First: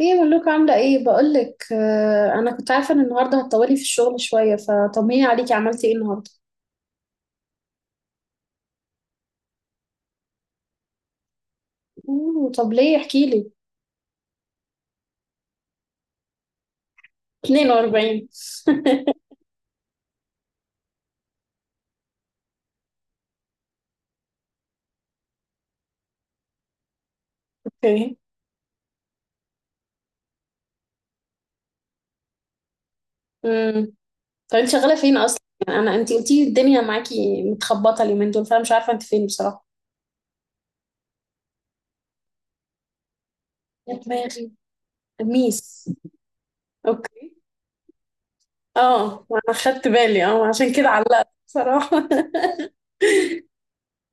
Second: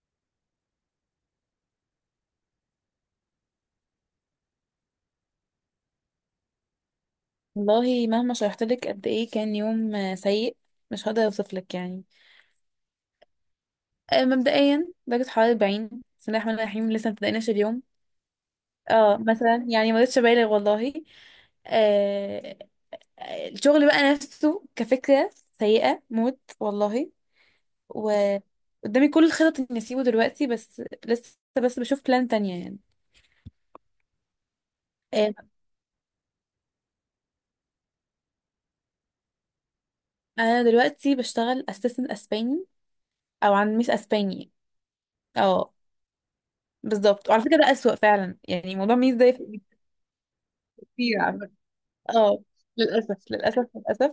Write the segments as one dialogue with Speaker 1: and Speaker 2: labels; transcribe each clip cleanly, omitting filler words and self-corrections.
Speaker 1: ايه ملوك، عاملة ايه؟ بقولك، انا كنت عارفة ان النهاردة هتطولي في الشغل شوية. فطمني عليكي، عملتي ايه النهاردة؟
Speaker 2: والله مهما شرحت لك قد ايه كان يوم سيء. مش هقدر اوصف لك يعني.
Speaker 1: أوه، طب ليه؟ احكيلي.
Speaker 2: مبدئيا درجة حرارة 40. بسم الله الرحمن الرحيم، لسه مبدأناش اليوم.
Speaker 1: 42.
Speaker 2: اه مثلا يعني ما رضيتش ابالغ والله. آه. الشغل بقى نفسه كفكرة سيئة موت والله.
Speaker 1: اوكي.
Speaker 2: وقدامي كل الخطط اني اسيبه دلوقتي بس لسه. بس بشوف بلان تانية يعني.
Speaker 1: امم طب انت شغالة فين اصلا؟
Speaker 2: آه
Speaker 1: يعني انت قلتي الدنيا معاكي متخبطة اليومين دول، فانا مش عارفة انت فين بصراحة.
Speaker 2: انا دلوقتي بشتغل اسيستنت اسباني، او عن ميس
Speaker 1: يا دماغي.
Speaker 2: اسباني. اه
Speaker 1: ميس.
Speaker 2: بالظبط،
Speaker 1: اوكي.
Speaker 2: وعلى فكرة ده اسوأ فعلا يعني، موضوع ميس
Speaker 1: اه
Speaker 2: ده
Speaker 1: انا خدت بالي، عشان كده
Speaker 2: كتير
Speaker 1: علقت
Speaker 2: على فكرة.
Speaker 1: بصراحة.
Speaker 2: اه للأسف، للأسف، للأسف.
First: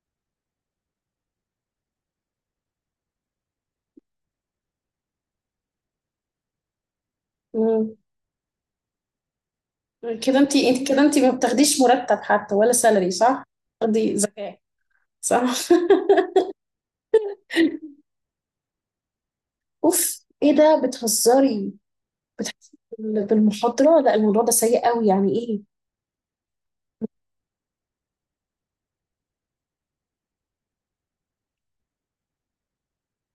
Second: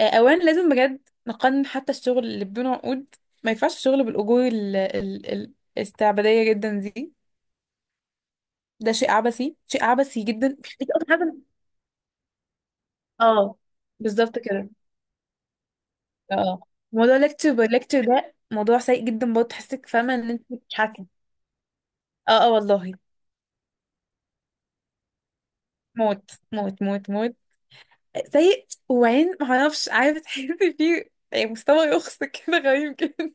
Speaker 2: أولا لازم بجد نقنن حتى الشغل اللي بدون عقود. ما ينفعش الشغل بالأجور الاستعبادية جدا دي.
Speaker 1: مم.
Speaker 2: ده شيء عبثي، شيء عبثي
Speaker 1: كده
Speaker 2: جدا،
Speaker 1: انت انت
Speaker 2: دي
Speaker 1: كده
Speaker 2: أكتر
Speaker 1: انت ما
Speaker 2: حاجة.
Speaker 1: بتاخديش مرتب حتى ولا سالري، صح؟
Speaker 2: اه،
Speaker 1: دي
Speaker 2: بالظبط
Speaker 1: زكاة.
Speaker 2: كده.
Speaker 1: صح؟
Speaker 2: اه موضوع ليكتشر باي ليكتشر ده موضوع سيء جدا برضه، تحسك فاهمة
Speaker 1: اوف،
Speaker 2: إن أنت
Speaker 1: ايه ده؟
Speaker 2: بتتحكم.
Speaker 1: بتهزري؟
Speaker 2: اه، اه،
Speaker 1: بتحسي
Speaker 2: والله.
Speaker 1: بالمحاضرة؟ لا، الموضوع ده سيء قوي، يعني ايه.
Speaker 2: موت. موت، موت، موت. سيء. وبعدين معرفش، عارفة تحسي فيه يعني مستوى يخص كده غريب جدا.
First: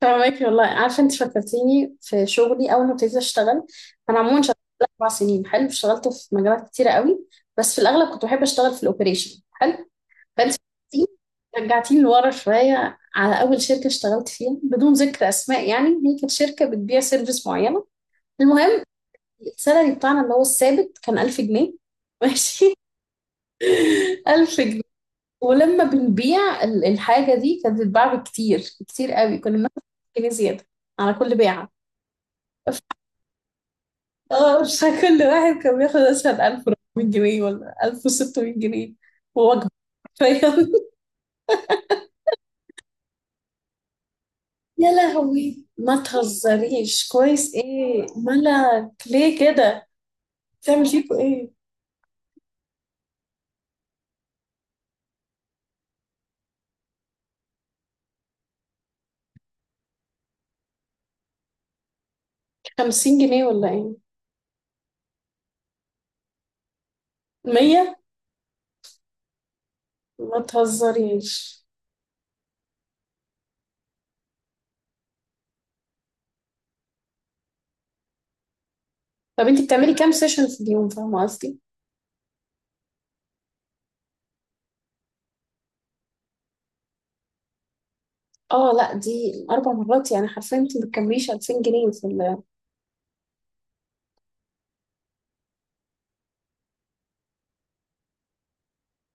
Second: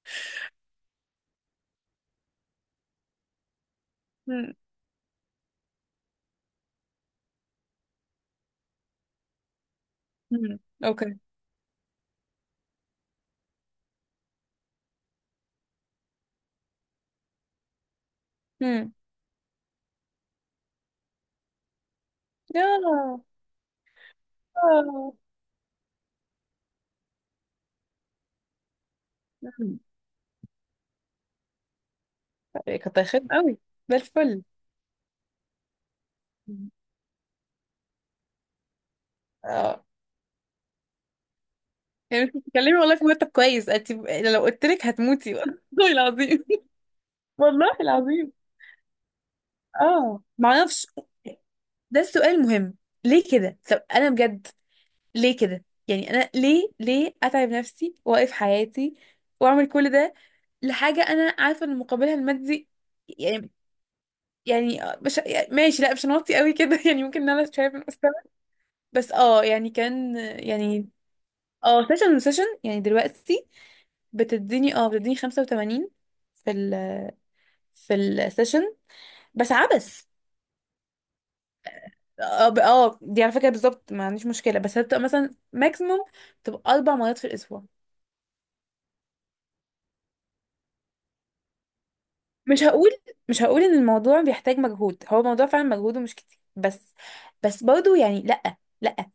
Speaker 1: فاهمك، والله عارفة. انت فكرتيني في شغلي اول ما ابتديت اشتغل. انا عموما
Speaker 2: مم.
Speaker 1: شغلت 4 سنين. حلو، اشتغلت في مجالات كتيرة قوي. بس في الاغلب كنت بحب اشتغل في الاوبريشن. حلو. فانت
Speaker 2: مم. اوكي.
Speaker 1: رجعتيني لورا شوية على اول شركة اشتغلت فيها، بدون ذكر اسماء، يعني هي كانت شركة بتبيع سيرفيس معينة. المهم،
Speaker 2: امم.
Speaker 1: السالري بتاعنا اللي هو الثابت كان 1000 جنيه. ماشي.
Speaker 2: ياه.
Speaker 1: 1000 جنيه.
Speaker 2: آه.
Speaker 1: ولما بنبيع الحاجة دي، كانت بتتباع بكتير. كتير قوي. كنا
Speaker 2: مم.
Speaker 1: بناخد جنيه زيادة على كل بيعة. ف-
Speaker 2: كنت هيخدم قوي، ده الفل.
Speaker 1: اه مش كل واحد كان بياخد مثلا
Speaker 2: مم.
Speaker 1: 1400 جنيه ولا 1600 جنيه ووجبة.
Speaker 2: اه
Speaker 1: فاهم؟
Speaker 2: يعني مش بتتكلمي والله في مرتب كويس انت، لو قلت لك
Speaker 1: يا
Speaker 2: هتموتي
Speaker 1: لهوي،
Speaker 2: والله
Speaker 1: ما
Speaker 2: العظيم.
Speaker 1: تهزريش كويس.
Speaker 2: والله
Speaker 1: ايه
Speaker 2: العظيم.
Speaker 1: مالك؟ ليه كده؟
Speaker 2: اه
Speaker 1: تعمل
Speaker 2: معرفش.
Speaker 1: فيكوا ايه؟
Speaker 2: ده السؤال المهم. ليه كده؟ طب انا بجد ليه كده؟ يعني انا ليه اتعب نفسي واقف حياتي واعمل كل ده لحاجه انا عارفه ان مقابلها المادي
Speaker 1: 50 جنيه
Speaker 2: يعني.
Speaker 1: ولا ايه؟
Speaker 2: يعني مش يعني، ماشي، لا مش هنوطي قوي كده يعني ممكن ان انا شايف.
Speaker 1: 100.
Speaker 2: بس يعني كان
Speaker 1: ما
Speaker 2: يعني
Speaker 1: تهزريش.
Speaker 2: اه سيشن وسيشن. يعني دلوقتي بتديني 85 في ال، في السيشن
Speaker 1: طب
Speaker 2: بس
Speaker 1: انت بتعملي
Speaker 2: عبس.
Speaker 1: كام سيشن في اليوم؟ فاهمة قصدي.
Speaker 2: دي على فكرة بالظبط ما عنديش مشكلة، بس هتبقى مثلا ماكسيموم تبقى 4 مرات في الأسبوع.
Speaker 1: اه لا، دي 4 مرات، يعني حرفيا انت ما بتكمليش 2000 جنيه في ال...
Speaker 2: مش هقول مش هقول إن الموضوع بيحتاج مجهود، هو الموضوع فعلا مجهوده مش كتير، بس برضه يعني، لأ، لأ.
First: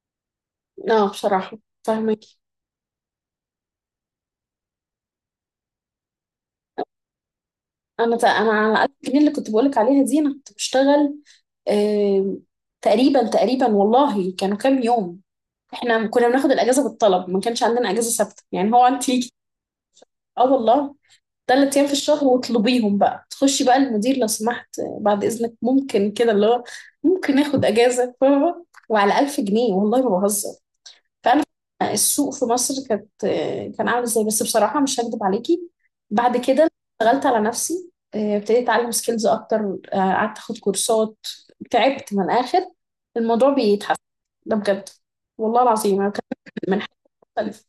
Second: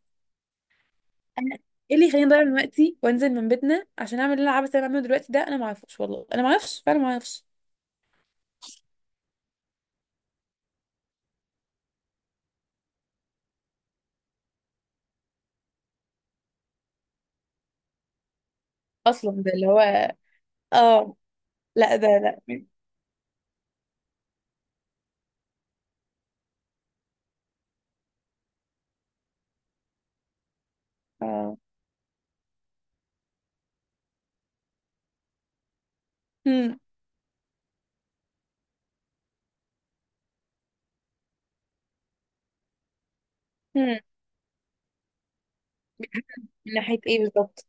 Speaker 1: اه
Speaker 2: أنا،
Speaker 1: بصراحه.
Speaker 2: ايه اللي
Speaker 1: فاهمك.
Speaker 2: يخليني اضيع من وقتي وانزل من بيتنا عشان اعمل اللي انا عبس اللي أنا بعمله دلوقتي ده؟ انا ما اعرفش والله، انا ما اعرفش فعلا، ما اعرفش.
Speaker 1: انا على 1000 جنيه اللي كنت بقولك عليها دي انا كنت بشتغل. آه... تقريبا تقريبا، والله كانوا كام يوم؟ احنا كنا بناخد الاجازه بالطلب، ما كانش عندنا اجازه ثابته، يعني هو انت...
Speaker 2: اصلا ده اللي هو،
Speaker 1: اه، والله.
Speaker 2: اه،
Speaker 1: 3 ايام في
Speaker 2: لا ده
Speaker 1: الشهر
Speaker 2: لا.
Speaker 1: واطلبيهم بقى، تخشي بقى المدير لو سمحت، بعد اذنك ممكن كده اللي هو ممكن ناخد اجازه؟ فاهمة؟ وعلى 1000 جنيه، والله ما بهزر. فانا،
Speaker 2: اه.
Speaker 1: السوق في مصر كانت... كان عامل ازاي بس، بصراحه مش هكدب عليكي. بعد كده
Speaker 2: هم.
Speaker 1: اشتغلت على نفسي، ابتديت اتعلم سكيلز اكتر. قعدت اخد كورسات. تعبت من الاخر. الموضوع
Speaker 2: هم.
Speaker 1: بيتحسن، ده بجد. والله العظيم انا بتكلم
Speaker 2: من
Speaker 1: من حاجه
Speaker 2: ناحية ايه
Speaker 1: مختلفه.
Speaker 2: بالظبط؟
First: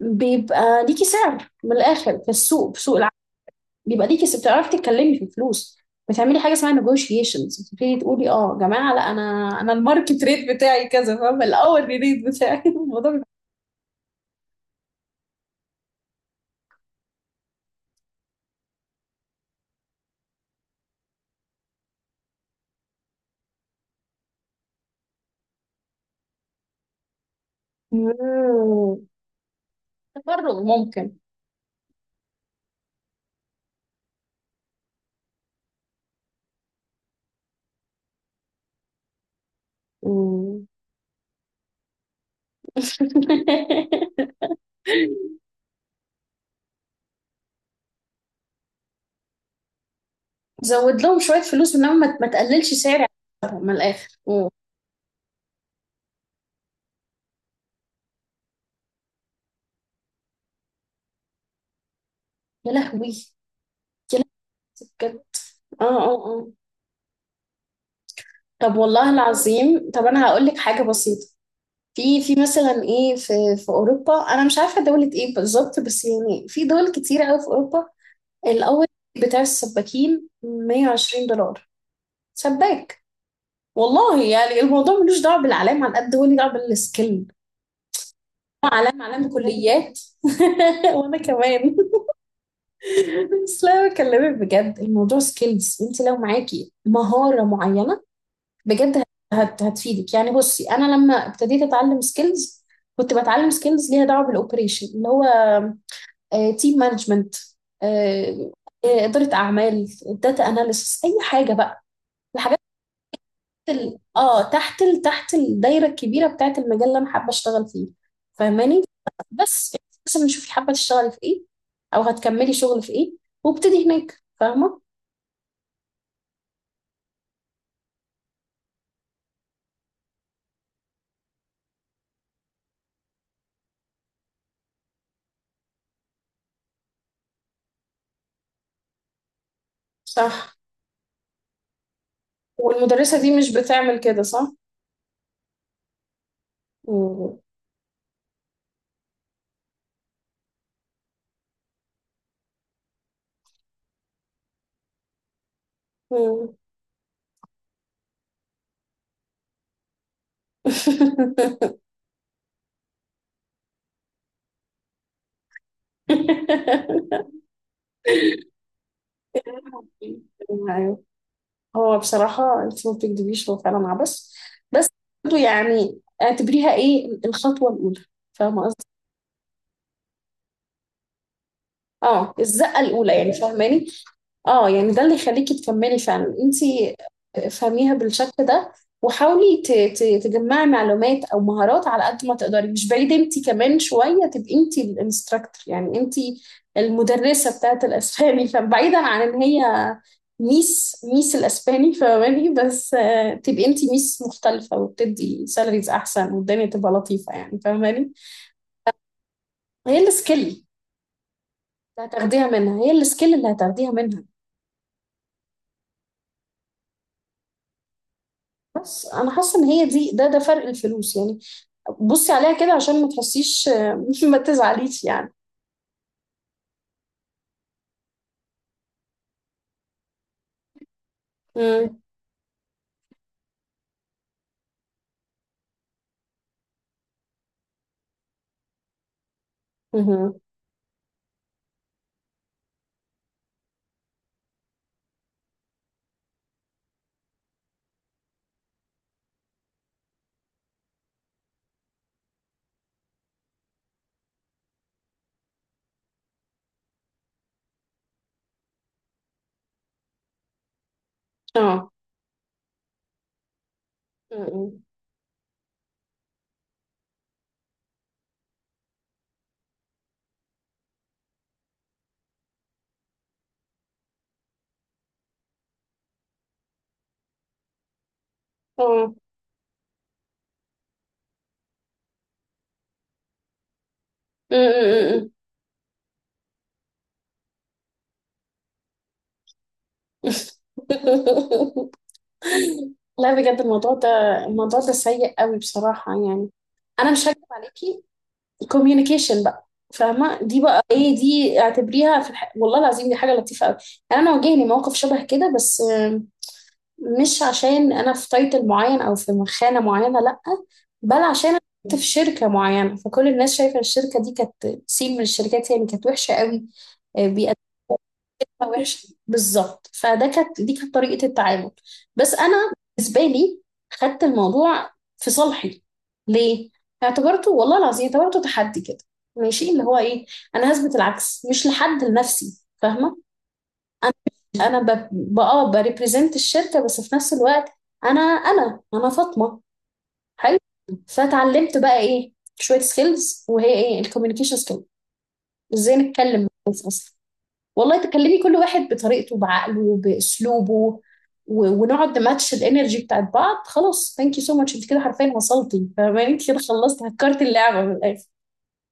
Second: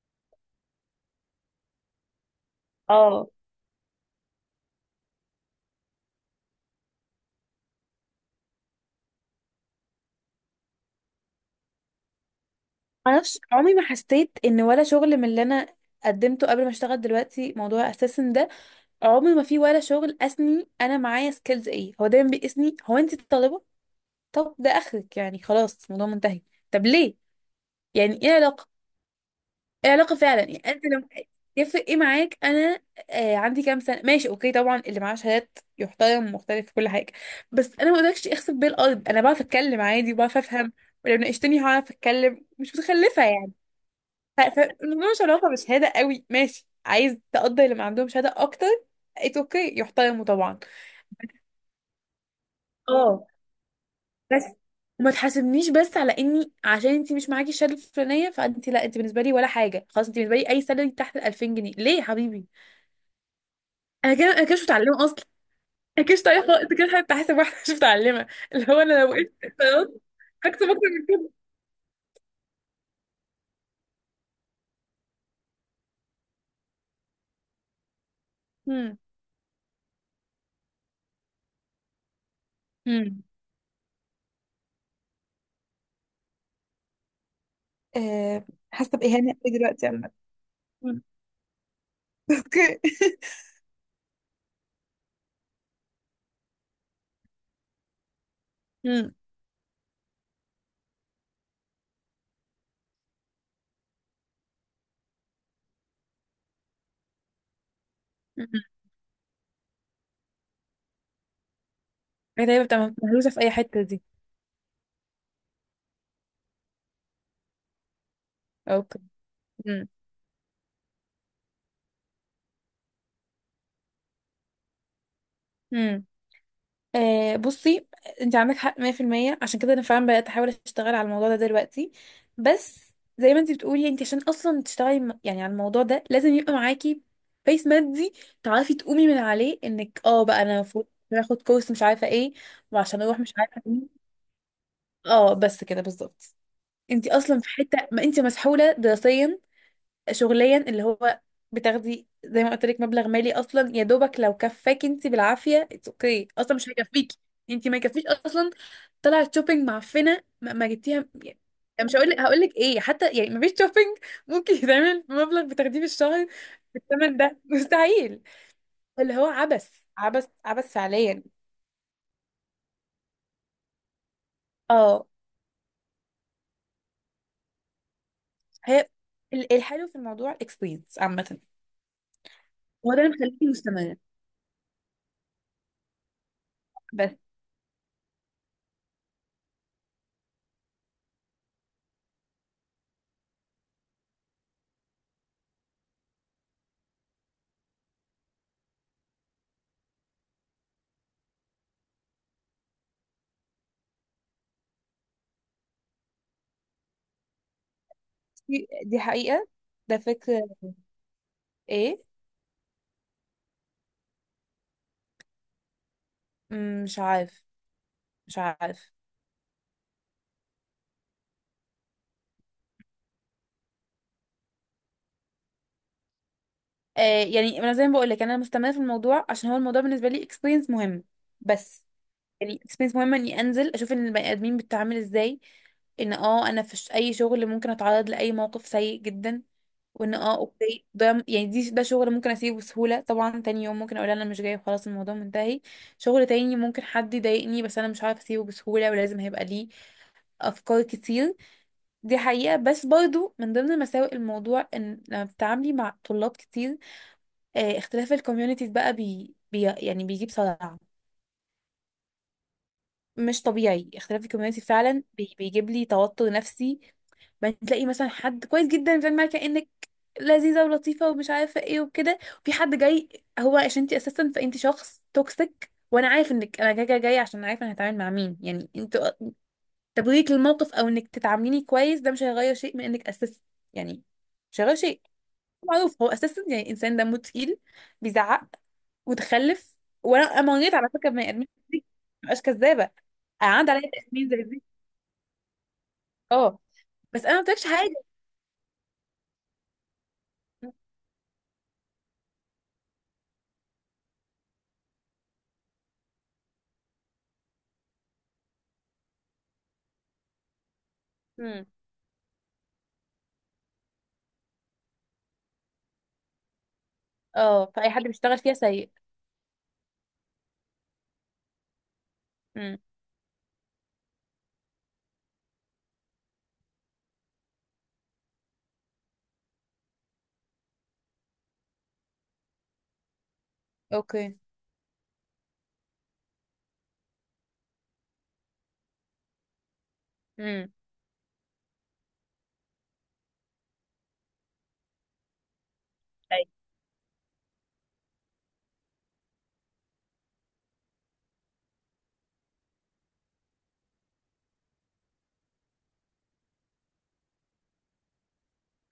Speaker 1: بيبقى ليكي سعر من الاخر في السوق، في سوق العمل.
Speaker 2: اه
Speaker 1: بيبقى ليكي بتعرفي تتكلمي في الفلوس. بتعملي حاجه اسمها negotiations، بتبتدي تقولي يا جماعه، لا انا، انا الماركت ريت بتاعي كذا، فاهمه. الاول ريت بتاعي.
Speaker 2: ما
Speaker 1: الموضوع.
Speaker 2: اعرفش. عمري ما حسيت ان ولا شغل من اللي انا قدمته قبل ما اشتغل دلوقتي موضوع اساسا ده. عمري ما في ولا شغل قاسني، انا معايا سكيلز ايه؟ هو دايما بيقيسني هو انت طالبة، طب ده اخرك يعني، خلاص الموضوع منتهي. طب ليه؟ يعني ايه علاقة؟
Speaker 1: مم.
Speaker 2: العلاقة فعلا يعني
Speaker 1: تفرغ
Speaker 2: انت لما،
Speaker 1: ممكن.
Speaker 2: يفرق ايه معاك انا عندي كام سنة؟ ماشي اوكي، طبعا اللي معاه شهادات يحترم، مختلف في كل حاجة، بس انا ما اقدرش اخسف بيه الارض. انا بعرف اتكلم عادي وبعرف
Speaker 1: مم.
Speaker 2: افهم، ولو ناقشتني هعرف اتكلم، مش متخلفة يعني. فالموضوع مش علاقة بشهادة قوي، ماشي عايز تقدر اللي ما عندهم شهادة اكتر، اتس اوكي، يحترموا طبعا.
Speaker 1: زود لهم شوية فلوس، انما ما تقللش سعري.
Speaker 2: اه،
Speaker 1: من الآخر.
Speaker 2: بس
Speaker 1: أوه.
Speaker 2: وما تحاسبنيش بس على اني عشان انت مش معاكي الشهاده الفلانيه فانت، لا انت بالنسبه لي ولا حاجه، خلاص انت بالنسبه لي اي سالري تحت ال 2000 جنيه، ليه يا حبيبي؟
Speaker 1: يا لهوي.
Speaker 2: انا
Speaker 1: يا
Speaker 2: كده، انا كده مش
Speaker 1: لهوي.
Speaker 2: متعلمه
Speaker 1: بجد.
Speaker 2: اصلا.
Speaker 1: اه،
Speaker 2: انا كده مش
Speaker 1: اه،
Speaker 2: متعلمه
Speaker 1: اه.
Speaker 2: خالص. انت كده حتى حاسب واحده مش متعلمه، اللي
Speaker 1: طب
Speaker 2: هو انا لو
Speaker 1: والله
Speaker 2: وقفت اتصالات
Speaker 1: العظيم، طب انا هقول لك
Speaker 2: هكسب
Speaker 1: حاجة
Speaker 2: اكتر من
Speaker 1: بسيطة.
Speaker 2: كده.
Speaker 1: في مثلا ايه في... في اوروبا، انا مش عارفة دولة ايه بالظبط بس يعني في دول كتيرة قوي في اوروبا. الاول
Speaker 2: امم.
Speaker 1: بتاع السباكين 120 دولار. سباك.
Speaker 2: امم.
Speaker 1: والله يعني الموضوع ملوش دعوة بالعلام، على قد هو ليه دعوة بالسكيل.
Speaker 2: آه، حاسه
Speaker 1: علام علام
Speaker 2: باهانه قوي دلوقتي
Speaker 1: كليات.
Speaker 2: عامه امم.
Speaker 1: وانا كمان.
Speaker 2: اوكي.
Speaker 1: بس لا، أنا بكلمك بجد، الموضوع سكيلز. انت لو معاكي مهارة معينة، بجد
Speaker 2: امم.
Speaker 1: هتفيدك. يعني بصي، انا لما ابتديت اتعلم سكيلز، كنت بتعلم سكيلز ليها دعوة بالاوبريشن اللي هو تيم مانجمنت،
Speaker 2: أمم.
Speaker 1: إدارة اعمال، داتا اناليسس، اي حاجة بقى.
Speaker 2: هي تقريبا بتبقى مهروسه في اي حته
Speaker 1: ال...
Speaker 2: دي.
Speaker 1: اه تحت ال... تحت الدايره الكبيره بتاعه المجال اللي انا حابه اشتغل فيه. فاهماني؟
Speaker 2: اوكي.
Speaker 1: بس مثلا شوفي حابه تشتغلي في ايه، او هتكملي شغل في ايه، وابتدي هناك. فاهمه؟
Speaker 2: امم. بصي، انت عندك حق 100%، عشان كده انا فعلا بدات احاول اشتغل على الموضوع ده دلوقتي. بس زي ما انت بتقولي، انت عشان اصلا تشتغلي يعني على الموضوع ده لازم يبقى معاكي بيس مادي تعرفي تقومي من عليه، انك بقى انا
Speaker 1: صح.
Speaker 2: المفروض باخد كورس مش عارفه ايه وعشان
Speaker 1: والمدرسة
Speaker 2: اروح مش
Speaker 1: دي مش
Speaker 2: عارفه مين.
Speaker 1: بتعمل كده، صح؟
Speaker 2: اه، بس كده بالظبط. انت
Speaker 1: مم.
Speaker 2: اصلا في حته ما انت مسحوله دراسيا، شغليا، اللي هو بتاخدي زي ما قلت لك مبلغ مالي اصلا يا دوبك لو كفاكي، انت بالعافيه اتس اوكي، اصلا
Speaker 1: مم.
Speaker 2: مش هيكفيكي. انت ما يكفيش اصلا. طلعت شوبينج معفنه ما جبتيها يعني. مش هقول لك، هقول لك ايه حتى يعني، ما فيش شوبينج ممكن يتعمل بمبلغ بتاخديه في الشهر بالثمن ده مستحيل. اللي هو عبث، عبث، عبث
Speaker 1: أيوة.
Speaker 2: فعليا.
Speaker 1: هو بصراحة انت ما بتكدبيش، هو فعلا عبث. بس
Speaker 2: اه.
Speaker 1: برضه يعني اعتبريها ايه، الخطوة الأولى. فاهمة قصدي؟
Speaker 2: هي الحلو في الموضوع الاكسبيرينس عامه،
Speaker 1: اه، الزقه
Speaker 2: هو ده اللي
Speaker 1: الاولى يعني،
Speaker 2: مخليكي
Speaker 1: فاهماني.
Speaker 2: مستمره،
Speaker 1: اه يعني ده اللي يخليكي تكملي فعلا انتي.
Speaker 2: بس
Speaker 1: افهميها بالشكل ده، وحاولي تجمعي معلومات او مهارات على قد ما تقدري. مش بعيد انتي كمان شويه تبقي انتي الانستراكتور، يعني انتي المدرسه بتاعت الاسباني. فبعيدا عن ان هي ميس، ميس الاسباني، فاهماني؟ بس تبقي انتي ميس مختلفه وبتدي سالاريز احسن، والدنيا تبقى لطيفه، يعني فاهماني.
Speaker 2: دي حقيقه.
Speaker 1: هي
Speaker 2: ده فكره.
Speaker 1: السكيل
Speaker 2: ايه.
Speaker 1: اللي هتاخديها منها. هي السكيل اللي هتاخديها منها.
Speaker 2: مش عارف، مش عارف.
Speaker 1: بس انا حاسه ان هي دي ده فرق الفلوس، يعني بصي عليها كده عشان ما تحسيش، ما تزعليش يعني.
Speaker 2: يعني انا زي ما بقول لك انا مستمره في الموضوع عشان هو الموضوع بالنسبه لي اكسبيرينس مهم. بس
Speaker 1: امم.
Speaker 2: يعني اكسبيرينس مهمه اني انزل اشوف ان البني ادمين بتتعامل ازاي، ان انا في اي شغل ممكن اتعرض لاي موقف سيء جدا، وان
Speaker 1: امم.
Speaker 2: اوكي ده يعني دي ده شغل ممكن اسيبه بسهوله طبعا، تاني يوم ممكن اقول انا مش جاي خلاص الموضوع منتهي. شغل تاني ممكن حد يضايقني بس انا مش عارف اسيبه بسهوله، ولازم هيبقى ليه افكار كتير. دي حقيقة، بس برضو من ضمن مساوئ الموضوع ان لما بتتعاملي مع طلاب كتير، اختلاف الكوميونيتيز بقى بي بي يعني بيجيب صداع.
Speaker 1: اه.
Speaker 2: مش طبيعي اختلاف الكوميونيتي
Speaker 1: امم.
Speaker 2: فعلا، بيجيب لي توتر نفسي. بعدين تلاقي مثلا حد كويس جدا بتعمل معاك كأنك لذيذة ولطيفة ومش عارفة ايه وكده، وفي حد جاي هو عشان انت اساسا، فانت شخص توكسيك، وانا عارف انك انا جاي عشان عارفه انا هتعامل مع مين يعني
Speaker 1: اه.
Speaker 2: انت. تبريك للموقف او انك تتعامليني كويس ده مش هيغير شيء من انك اساسا يعني، مش هيغير شيء.
Speaker 1: امم.
Speaker 2: معروف هو اساسا يعني انسان دمه تقيل، بيزعق، متخلف. وانا مريت على فكره بني ادمين كتير، مبقاش كذابه.
Speaker 1: لا
Speaker 2: انا
Speaker 1: بجد،
Speaker 2: عندي عليا
Speaker 1: الموضوع ده،
Speaker 2: تأثيرين زي دي.
Speaker 1: الموضوع ده سيء قوي بصراحه، يعني
Speaker 2: اه،
Speaker 1: انا
Speaker 2: بس
Speaker 1: مش
Speaker 2: انا ما
Speaker 1: هكذب
Speaker 2: قلتلكش
Speaker 1: عليكي.
Speaker 2: حاجه.
Speaker 1: كوميونيكيشن بقى، فاهمه؟ دي بقى ايه؟ دي اعتبريها في والله العظيم دي حاجه لطيفه قوي. يعني انا واجهني موقف شبه كده، بس مش عشان انا في تايتل معين او في مخانه معينه، لا، بل عشان انا
Speaker 2: امم.
Speaker 1: كنت في شركه معينه، فكل الناس شايفه الشركه دي كانت سين من الشركات، يعني كانت وحشه قوي. بيقدمها
Speaker 2: اه، فاي حد بيشتغل فيها سيء.
Speaker 1: وحش بالظبط. فده كانت دي كانت طريقه التعامل. بس انا،
Speaker 2: امم.
Speaker 1: بالنسبه لي، خدت الموضوع في صالحي. ليه؟ اعتبرته، والله العظيم اعتبرته تحدي كده. ماشي، اللي هو ايه، انا هثبت العكس، مش لحد، لنفسي، فاهمه. انا،
Speaker 2: اوكي.
Speaker 1: بريبريزنت الشركه، بس في نفس الوقت انا فاطمه. حلو.
Speaker 2: امم.
Speaker 1: فتعلمت بقى ايه شويه سكيلز، وهي ايه الكوميونيكيشن سكيلز، ازاي نتكلم مع
Speaker 2: طيب.
Speaker 1: الناس اصلا. والله تكلمي كل واحد بطريقته، بعقله، باسلوبه، ونقعد نماتش الانرجي بتاعت بعض. خلاص، ثانك يو سو ماتش، انت كده حرفيا وصلتي، فاهماني؟ انت كده خلصتي، هكرت اللعبه من الاخر.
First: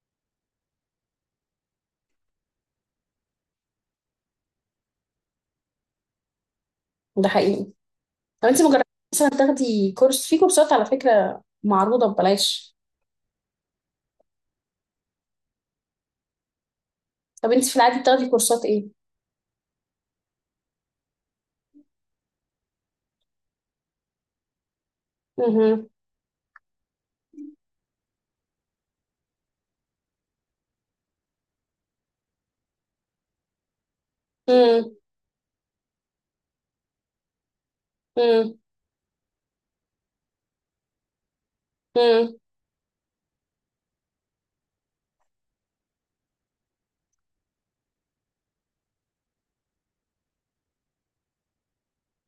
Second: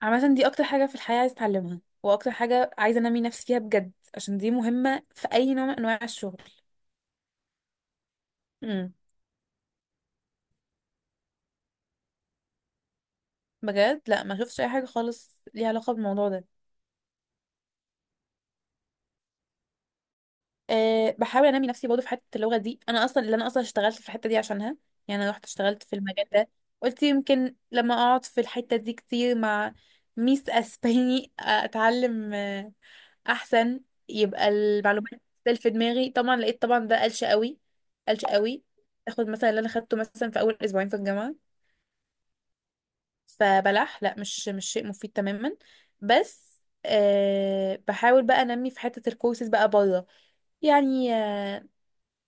Speaker 2: عامه دي اكتر حاجه في الحياه عايزه اتعلمها، واكتر حاجه عايزه انمي نفسي فيها بجد، عشان دي مهمه في اي نوع من انواع الشغل.
Speaker 1: ده حقيقي. طب انت مجرد
Speaker 2: امم.
Speaker 1: مثلا تاخدي كورس، في كورسات على فكره معروضه ببلاش.
Speaker 2: بجد لا، ما شفتش اي حاجه خالص ليها علاقه بالموضوع ده.
Speaker 1: طب انت في العادي بتاخدي كورسات ايه؟
Speaker 2: بحاول انمي نفسي برضه في حته اللغه دي، انا اصلا اللي انا اصلا اشتغلت في الحته دي عشانها. يعني انا رحت اشتغلت
Speaker 1: مهم.
Speaker 2: في المجال ده، قلت يمكن لما اقعد في الحته دي كتير مع ميس اسباني اتعلم احسن، يبقى
Speaker 1: مم.
Speaker 2: المعلومات تسال في دماغي. طبعا لقيت طبعا ده قلش قوي، قلش
Speaker 1: مم.
Speaker 2: قوي. تاخد مثلا اللي انا خدته مثلا في اول أسبوعين في الجامعه
Speaker 1: مم.
Speaker 2: فبلح، لا مش شيء مفيد تماما. بس بحاول بقى انمي في حته الكورسز بقى بره، يعني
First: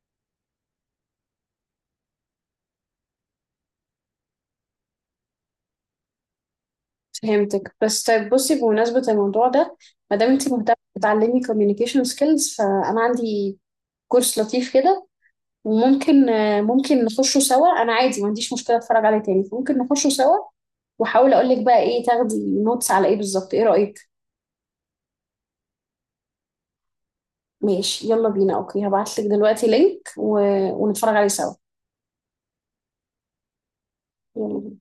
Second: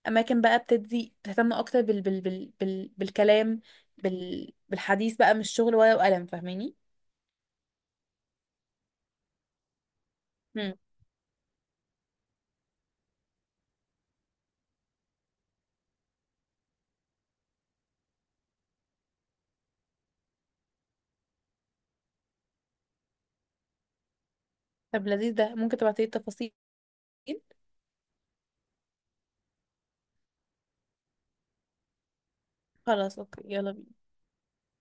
Speaker 2: اماكن بقى بتدي تهتم اكتر بالكلام، بالحديث بقى، مش شغل ورقه وقلم، فاهماني؟
Speaker 1: فهمتك. بس طيب بصي، بمناسبة الموضوع ده، ما دام انت
Speaker 2: مم.
Speaker 1: مهتمة بتعلمي communication skills، فأنا عندي كورس لطيف كده، وممكن آه، ممكن نخشه سوا. أنا عادي، ما عنديش مشكلة أتفرج عليه تاني، فممكن نخشه سوا، وأحاول أقول لك بقى إيه تاخدي نوتس على إيه بالظبط. إيه رأيك؟
Speaker 2: طب لذيذ ده، ممكن تبعتي لي التفاصيل؟
Speaker 1: ماشي، يلا بينا. أوكي، هبعت لك دلوقتي لينك، ونتفرج عليه سوا.
Speaker 2: خلاص اوكي، يلا بينا.
Speaker 1: يلا بينا.